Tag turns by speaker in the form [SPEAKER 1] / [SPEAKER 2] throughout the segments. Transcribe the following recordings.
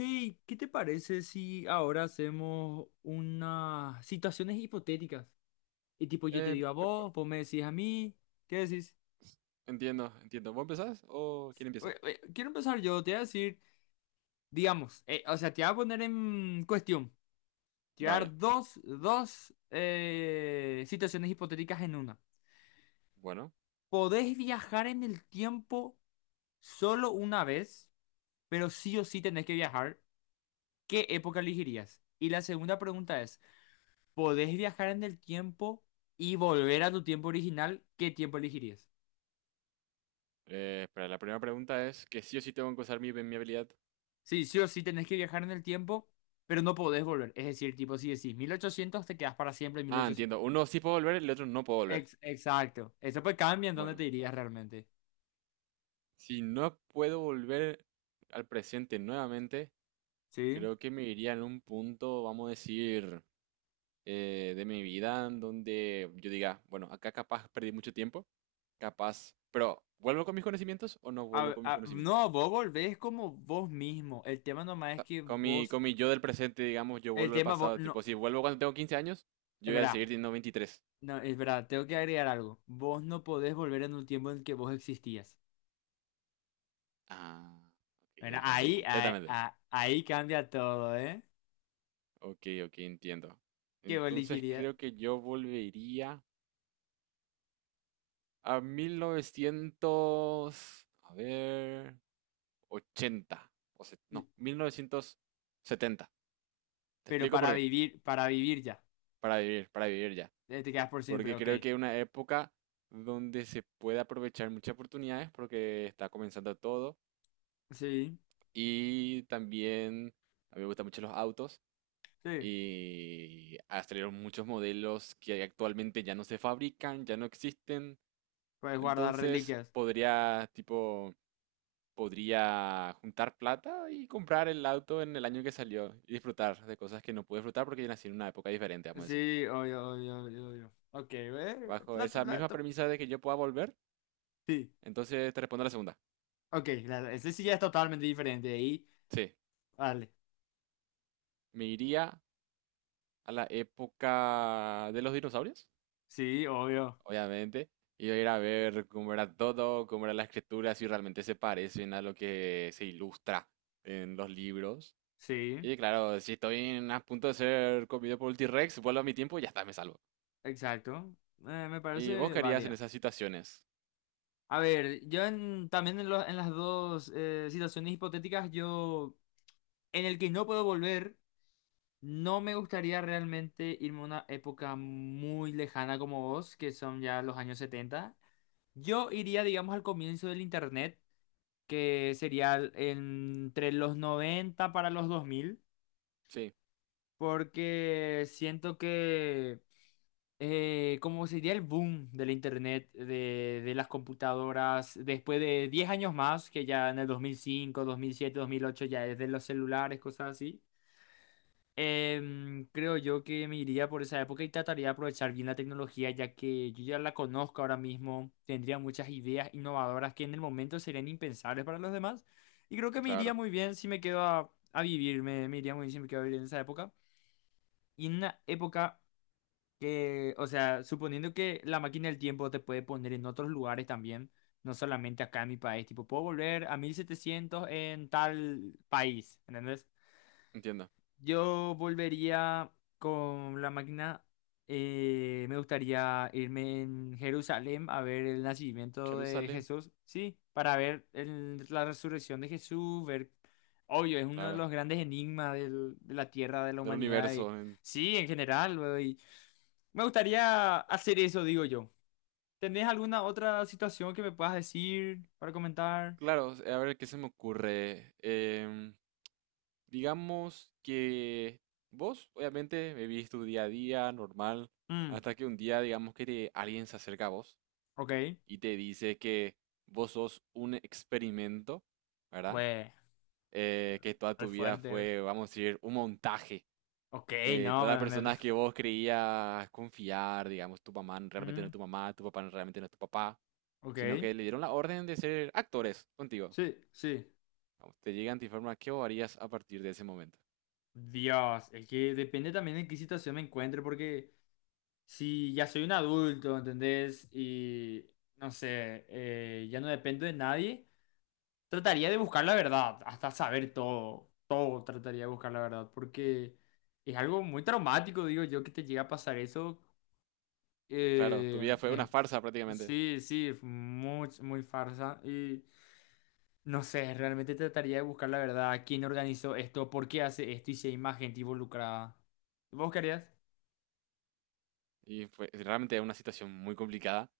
[SPEAKER 1] Hey, ¿qué te parece si ahora hacemos unas situaciones hipotéticas? Y tipo, yo te
[SPEAKER 2] Eh,
[SPEAKER 1] digo a
[SPEAKER 2] me pa-
[SPEAKER 1] vos, vos me decís a mí, ¿qué decís?
[SPEAKER 2] entiendo, entiendo. ¿Vos empezás o quién
[SPEAKER 1] Oye,
[SPEAKER 2] empieza?
[SPEAKER 1] oye, quiero empezar yo, te voy a decir, digamos, o sea, te voy a poner en cuestión, te voy a
[SPEAKER 2] Dale.
[SPEAKER 1] dar dos, situaciones hipotéticas en una.
[SPEAKER 2] Bueno,
[SPEAKER 1] Podés viajar en el tiempo solo una vez, pero sí o sí tenés que viajar. ¿Qué época elegirías? Y la segunda pregunta es: podés viajar en el tiempo y volver a tu tiempo original, ¿qué tiempo elegirías?
[SPEAKER 2] para la primera pregunta es que sí o sí tengo que usar mi habilidad.
[SPEAKER 1] Sí, sí o sí tenés que viajar en el tiempo, pero no podés volver. Es decir, tipo, si decís 1800 te quedas para siempre en
[SPEAKER 2] Ah, entiendo.
[SPEAKER 1] 1800.
[SPEAKER 2] Uno sí puedo volver, el otro no puedo volver.
[SPEAKER 1] Exacto. Eso pues cambia en dónde
[SPEAKER 2] Bueno,
[SPEAKER 1] te irías realmente.
[SPEAKER 2] si no puedo volver al presente nuevamente,
[SPEAKER 1] ¿Sí?
[SPEAKER 2] creo que me iría en un punto, vamos a decir, de mi vida en donde yo diga, bueno, acá capaz perdí mucho tiempo, capaz, pero ¿vuelvo con mis conocimientos o no vuelvo con mis conocimientos?
[SPEAKER 1] No, vos volvés como vos mismo. El tema nomás es que
[SPEAKER 2] Con mi,
[SPEAKER 1] vos.
[SPEAKER 2] con mi yo del presente, digamos, yo vuelvo al pasado.
[SPEAKER 1] No,
[SPEAKER 2] Tipo, si vuelvo cuando tengo 15 años,
[SPEAKER 1] es
[SPEAKER 2] yo voy a
[SPEAKER 1] verdad.
[SPEAKER 2] seguir teniendo 23.
[SPEAKER 1] No, es verdad. Tengo que agregar algo. Vos no podés volver en un tiempo en el que vos existías.
[SPEAKER 2] Ah, ok,
[SPEAKER 1] Bueno,
[SPEAKER 2] ahí cambia
[SPEAKER 1] ahí, ahí,
[SPEAKER 2] completamente.
[SPEAKER 1] ahí cambia todo, ¿eh?
[SPEAKER 2] Ok, ok, entiendo.
[SPEAKER 1] ¿Qué
[SPEAKER 2] Entonces
[SPEAKER 1] elegiría?
[SPEAKER 2] creo que yo volvería a mil novecientos, a ver, 80 no, 1970. Te
[SPEAKER 1] Pero
[SPEAKER 2] explico por qué.
[SPEAKER 1] para vivir ya.
[SPEAKER 2] Para vivir ya.
[SPEAKER 1] Te quedas por siempre,
[SPEAKER 2] Porque
[SPEAKER 1] ok.
[SPEAKER 2] creo que es una época donde se puede aprovechar muchas oportunidades porque está comenzando todo.
[SPEAKER 1] Sí,
[SPEAKER 2] Y también a mí me gustan mucho los autos
[SPEAKER 1] sí.
[SPEAKER 2] y salieron muchos modelos que actualmente ya no se fabrican, ya no existen.
[SPEAKER 1] Puedes guardar
[SPEAKER 2] Entonces
[SPEAKER 1] reliquias.
[SPEAKER 2] podría, tipo, podría juntar plata y comprar el auto en el año que salió y disfrutar de cosas que no pude disfrutar porque yo nací en una época diferente, vamos a decir.
[SPEAKER 1] Sí, obvio, obvio, obvio, obvio. Ok.
[SPEAKER 2] Bajo esa misma premisa de que yo pueda volver,
[SPEAKER 1] Sí,
[SPEAKER 2] entonces te respondo a la segunda.
[SPEAKER 1] ok. Ese sí ya es totalmente diferente. Ahí,
[SPEAKER 2] Sí,
[SPEAKER 1] vale.
[SPEAKER 2] me iría a la época de los dinosaurios.
[SPEAKER 1] Sí, obvio.
[SPEAKER 2] Obviamente, y ir a ver cómo era todo, cómo era la escritura, si realmente se parecen a lo que se ilustra en los libros.
[SPEAKER 1] Sí,
[SPEAKER 2] Y claro, si estoy en- a punto de ser comido por un T-Rex, vuelvo a mi tiempo y ya está, me salvo.
[SPEAKER 1] exacto. Me
[SPEAKER 2] ¿Y vos
[SPEAKER 1] parece
[SPEAKER 2] qué harías en
[SPEAKER 1] válida.
[SPEAKER 2] esas situaciones?
[SPEAKER 1] A ver, yo también en, en las dos situaciones hipotéticas, yo en el que no puedo volver. No me gustaría realmente irme a una época muy lejana como vos, que son ya los años 70. Yo iría, digamos, al comienzo del internet, que sería entre los 90 para los 2000,
[SPEAKER 2] Sí,
[SPEAKER 1] porque siento que como sería el boom del internet, de las computadoras, después de 10 años más, que ya en el 2005, 2007, 2008 ya es de los celulares, cosas así. Creo yo que me iría por esa época y trataría de aprovechar bien la tecnología, ya que yo ya la conozco ahora mismo, tendría muchas ideas innovadoras que en el momento serían impensables para los demás. Y creo que me iría
[SPEAKER 2] claro,
[SPEAKER 1] muy bien si me quedo a vivir, me iría muy bien si me quedo a vivir en esa época. Y en una época que, o sea, suponiendo que la máquina del tiempo te puede poner en otros lugares también, no solamente acá en mi país, tipo, puedo volver a 1700 en tal país, ¿entendés?
[SPEAKER 2] entiendo.
[SPEAKER 1] Yo volvería con la máquina. Me gustaría irme en Jerusalén a ver el nacimiento de
[SPEAKER 2] Jerusalén,
[SPEAKER 1] Jesús, sí, para ver la resurrección de Jesús, ver, obvio, es uno de
[SPEAKER 2] claro,
[SPEAKER 1] los grandes enigmas de la tierra, de la
[SPEAKER 2] del
[SPEAKER 1] humanidad,
[SPEAKER 2] universo.
[SPEAKER 1] y, sí, en general, luego, y me gustaría hacer eso, digo yo. ¿Tenés alguna otra situación que me puedas decir para comentar?
[SPEAKER 2] Claro, a ver qué se me ocurre. Digamos que vos, obviamente, vivís tu día a día normal,
[SPEAKER 1] Mm,
[SPEAKER 2] hasta que un día, digamos que alguien se acerca a vos
[SPEAKER 1] ok,
[SPEAKER 2] y te dice que vos sos un experimento, ¿verdad?
[SPEAKER 1] bueno,
[SPEAKER 2] Que toda
[SPEAKER 1] re
[SPEAKER 2] tu vida
[SPEAKER 1] fuerte.
[SPEAKER 2] fue, vamos a decir, un montaje.
[SPEAKER 1] Ok, no.
[SPEAKER 2] Todas las personas que vos creías confiar, digamos, tu mamá realmente no es tu mamá, tu papá realmente no es tu papá, sino
[SPEAKER 1] Ok,
[SPEAKER 2] que le dieron la orden de ser actores contigo.
[SPEAKER 1] sí, sí.
[SPEAKER 2] Vamos, te llegan, te informan qué vos harías a partir de ese momento.
[SPEAKER 1] Dios, es que depende también de qué situación me encuentre, porque si ya soy un adulto, ¿entendés? Y no sé, ya no dependo de nadie, trataría de buscar la verdad, hasta saber todo, todo trataría de buscar la verdad, porque es algo muy traumático, digo yo, que te llega a pasar eso.
[SPEAKER 2] Claro, tu
[SPEAKER 1] eh,
[SPEAKER 2] vida fue una
[SPEAKER 1] eh,
[SPEAKER 2] farsa prácticamente.
[SPEAKER 1] sí, sí, es muy, muy farsa. Y no sé, realmente trataría de buscar la verdad, quién organizó esto, por qué hace esto y si hay más gente involucrada. ¿Vos querías?
[SPEAKER 2] Y fue realmente, es una situación muy complicada.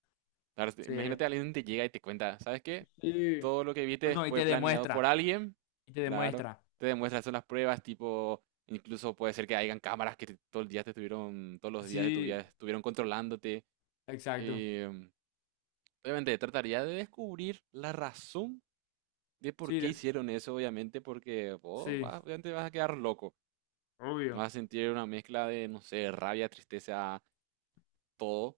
[SPEAKER 2] La verdad,
[SPEAKER 1] Sí.
[SPEAKER 2] imagínate, alguien te llega y te cuenta, ¿sabes qué?
[SPEAKER 1] Sí,
[SPEAKER 2] Todo lo que viste
[SPEAKER 1] no, y
[SPEAKER 2] fue
[SPEAKER 1] te
[SPEAKER 2] planeado por
[SPEAKER 1] demuestra.
[SPEAKER 2] alguien,
[SPEAKER 1] Y te
[SPEAKER 2] claro.
[SPEAKER 1] demuestra.
[SPEAKER 2] Te demuestran, son las pruebas, tipo, incluso puede ser que hayan cámaras que te- todo el día te estuvieron, todos los días de tu vida
[SPEAKER 1] Sí,
[SPEAKER 2] estuvieron controlándote.
[SPEAKER 1] exacto.
[SPEAKER 2] em, Obviamente, trataría de descubrir la razón de por
[SPEAKER 1] Sí,
[SPEAKER 2] qué hicieron eso, obviamente, porque vos
[SPEAKER 1] sí,
[SPEAKER 2] vas- obviamente vas a quedar loco. No
[SPEAKER 1] obvio.
[SPEAKER 2] vas a sentir una mezcla de, no sé, rabia, tristeza, todo.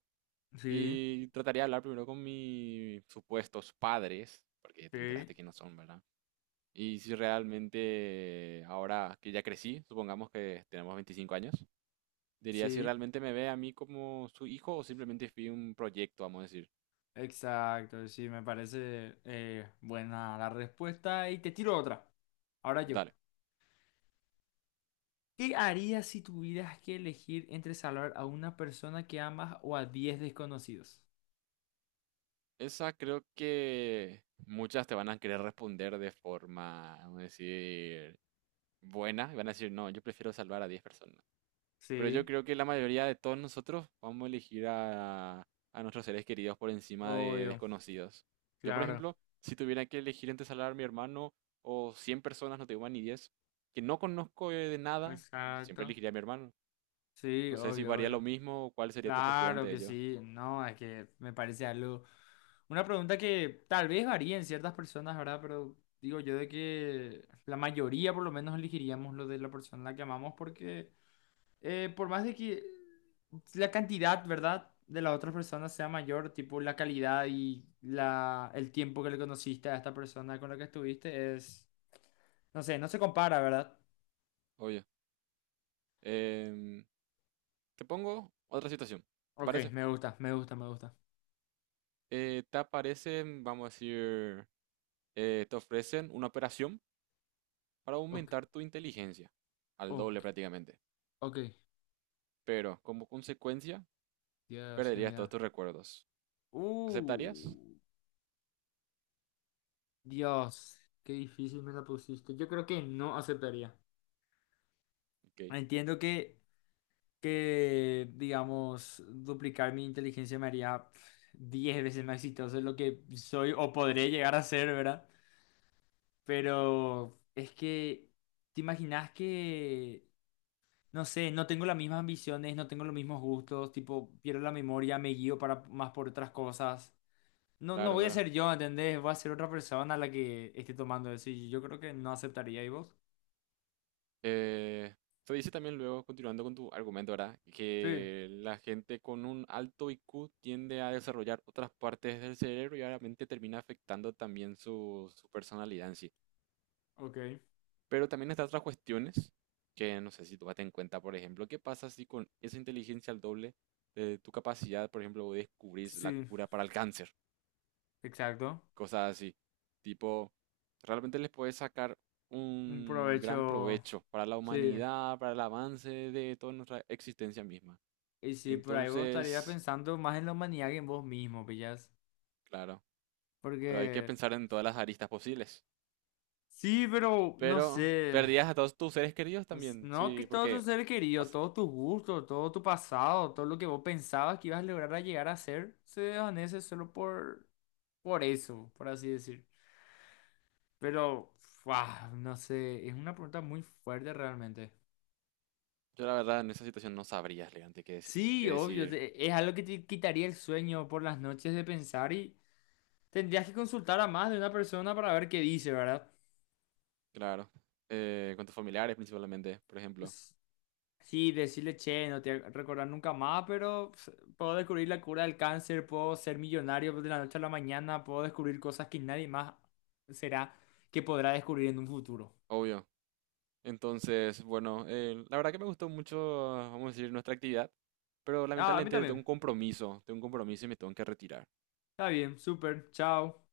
[SPEAKER 1] Sí,
[SPEAKER 2] Y trataría de hablar primero con mis supuestos padres, porque te
[SPEAKER 1] sí,
[SPEAKER 2] enteraste quiénes son, ¿verdad? Y si realmente, ahora que ya crecí, supongamos que tenemos 25 años, diría si
[SPEAKER 1] sí,
[SPEAKER 2] realmente me ve a mí como su hijo o simplemente fui un proyecto, vamos a decir.
[SPEAKER 1] exacto. Sí, me parece buena la respuesta. Y te tiro otra. Ahora yo.
[SPEAKER 2] Dale.
[SPEAKER 1] ¿Qué harías si tuvieras que elegir entre salvar a una persona que amas o a 10 desconocidos?
[SPEAKER 2] Esa creo que muchas te van a querer responder de forma, vamos a decir, buena. Y van a decir, no, yo prefiero salvar a 10 personas. Pero yo
[SPEAKER 1] Sí.
[SPEAKER 2] creo que la mayoría de todos nosotros vamos a elegir a nuestros seres queridos por encima de
[SPEAKER 1] Obvio,
[SPEAKER 2] desconocidos. Yo, por
[SPEAKER 1] claro,
[SPEAKER 2] ejemplo, si tuviera que elegir entre salvar a mi hermano o 100 personas, no tengo ni 10 que no conozco de nada, siempre
[SPEAKER 1] exacto.
[SPEAKER 2] elegiría a mi hermano.
[SPEAKER 1] Sí,
[SPEAKER 2] No sé si
[SPEAKER 1] obvio,
[SPEAKER 2] varía lo
[SPEAKER 1] obvio.
[SPEAKER 2] mismo o cuál sería tu postura
[SPEAKER 1] Claro
[SPEAKER 2] ante
[SPEAKER 1] que
[SPEAKER 2] ello.
[SPEAKER 1] sí. No, es que me parece algo. Una pregunta que tal vez varía en ciertas personas, ¿verdad? Pero digo yo de que la mayoría por lo menos elegiríamos lo de la persona a la que amamos porque por más de que la cantidad, ¿verdad? De la otra persona sea mayor, tipo la calidad y la, el tiempo que le conociste a esta persona con la que estuviste es, no sé, no se compara, ¿verdad?
[SPEAKER 2] Obvio. Em, Te pongo otra situación. ¿Te
[SPEAKER 1] Ok,
[SPEAKER 2] parece?
[SPEAKER 1] me gusta, me gusta, me gusta.
[SPEAKER 2] Te aparecen, vamos a decir, te ofrecen una operación para
[SPEAKER 1] Ok,
[SPEAKER 2] aumentar tu inteligencia. Al doble
[SPEAKER 1] ok,
[SPEAKER 2] prácticamente.
[SPEAKER 1] ok.
[SPEAKER 2] Pero como consecuencia
[SPEAKER 1] Dios, qué
[SPEAKER 2] perderías todos
[SPEAKER 1] miedo.
[SPEAKER 2] tus recuerdos.
[SPEAKER 1] Uh,
[SPEAKER 2] ¿Aceptarías?
[SPEAKER 1] Dios, qué difícil me la pusiste. Yo creo que no aceptaría.
[SPEAKER 2] Ok,
[SPEAKER 1] Entiendo que, digamos, duplicar mi inteligencia me haría pf, 10 veces más exitoso de lo que soy o podré llegar a ser, ¿verdad? Pero es que, ¿te imaginas que, no sé, no tengo las mismas ambiciones, no tengo los mismos gustos, tipo, pierdo la memoria, me guío para, más por otras cosas? No, no
[SPEAKER 2] claro,
[SPEAKER 1] voy a
[SPEAKER 2] claro.
[SPEAKER 1] ser yo, ¿entendés? Voy a ser otra persona a la que esté tomando eso. Y yo creo que no aceptaría. ¿Y vos?
[SPEAKER 2] Eh, Se dice también luego, continuando con tu argumento, ¿verdad?
[SPEAKER 1] Sí,
[SPEAKER 2] Que la gente con un alto IQ tiende a desarrollar otras partes del cerebro y obviamente termina afectando también su personalidad en sí.
[SPEAKER 1] ok.
[SPEAKER 2] Pero también están otras cuestiones que no sé si tú en cuenta, por ejemplo, qué pasa si con esa inteligencia al doble de tu capacidad, por ejemplo, descubrís la
[SPEAKER 1] Sí,
[SPEAKER 2] cura para el cáncer.
[SPEAKER 1] exacto.
[SPEAKER 2] Cosas así. Tipo, realmente les puede sacar
[SPEAKER 1] Un
[SPEAKER 2] un gran
[SPEAKER 1] provecho.
[SPEAKER 2] provecho para la
[SPEAKER 1] Sí.
[SPEAKER 2] humanidad, para el avance de toda nuestra existencia misma.
[SPEAKER 1] Y sí, por ahí vos estarías
[SPEAKER 2] Entonces,
[SPEAKER 1] pensando más en la humanidad que en vos mismo, pillas.
[SPEAKER 2] claro, pero hay que
[SPEAKER 1] Porque.
[SPEAKER 2] pensar en todas las aristas posibles.
[SPEAKER 1] Sí, pero no
[SPEAKER 2] Pero
[SPEAKER 1] sé.
[SPEAKER 2] perdías a todos tus seres queridos también,
[SPEAKER 1] No, que
[SPEAKER 2] sí,
[SPEAKER 1] todo tu
[SPEAKER 2] porque
[SPEAKER 1] ser querido,
[SPEAKER 2] as-
[SPEAKER 1] todos tus gustos, todo tu pasado, todo lo que vos pensabas que ibas a lograr a llegar a ser, se desvanece solo por. Por eso, por así decir. Pero, ¡fua! No sé, es una pregunta muy fuerte realmente.
[SPEAKER 2] yo la verdad en esa situación no sabría realmente qué decidir. Qué
[SPEAKER 1] Sí, obvio,
[SPEAKER 2] decidir,
[SPEAKER 1] es algo que te quitaría el sueño por las noches de pensar y tendrías que consultar a más de una persona para ver qué dice, ¿verdad?
[SPEAKER 2] claro. Con tus familiares principalmente, por ejemplo.
[SPEAKER 1] S- Sí, decirle, che, no te voy a recordar nunca más, pero pues, puedo descubrir la cura del cáncer, puedo ser millonario de la noche a la mañana, puedo descubrir cosas que nadie más será que podrá descubrir en un futuro.
[SPEAKER 2] Obvio. Entonces, bueno, la verdad que me gustó mucho, vamos a decir, nuestra actividad, pero
[SPEAKER 1] Ah, a mí
[SPEAKER 2] lamentablemente
[SPEAKER 1] también.
[SPEAKER 2] tengo un compromiso y me tengo que retirar.
[SPEAKER 1] Está bien, súper, chao.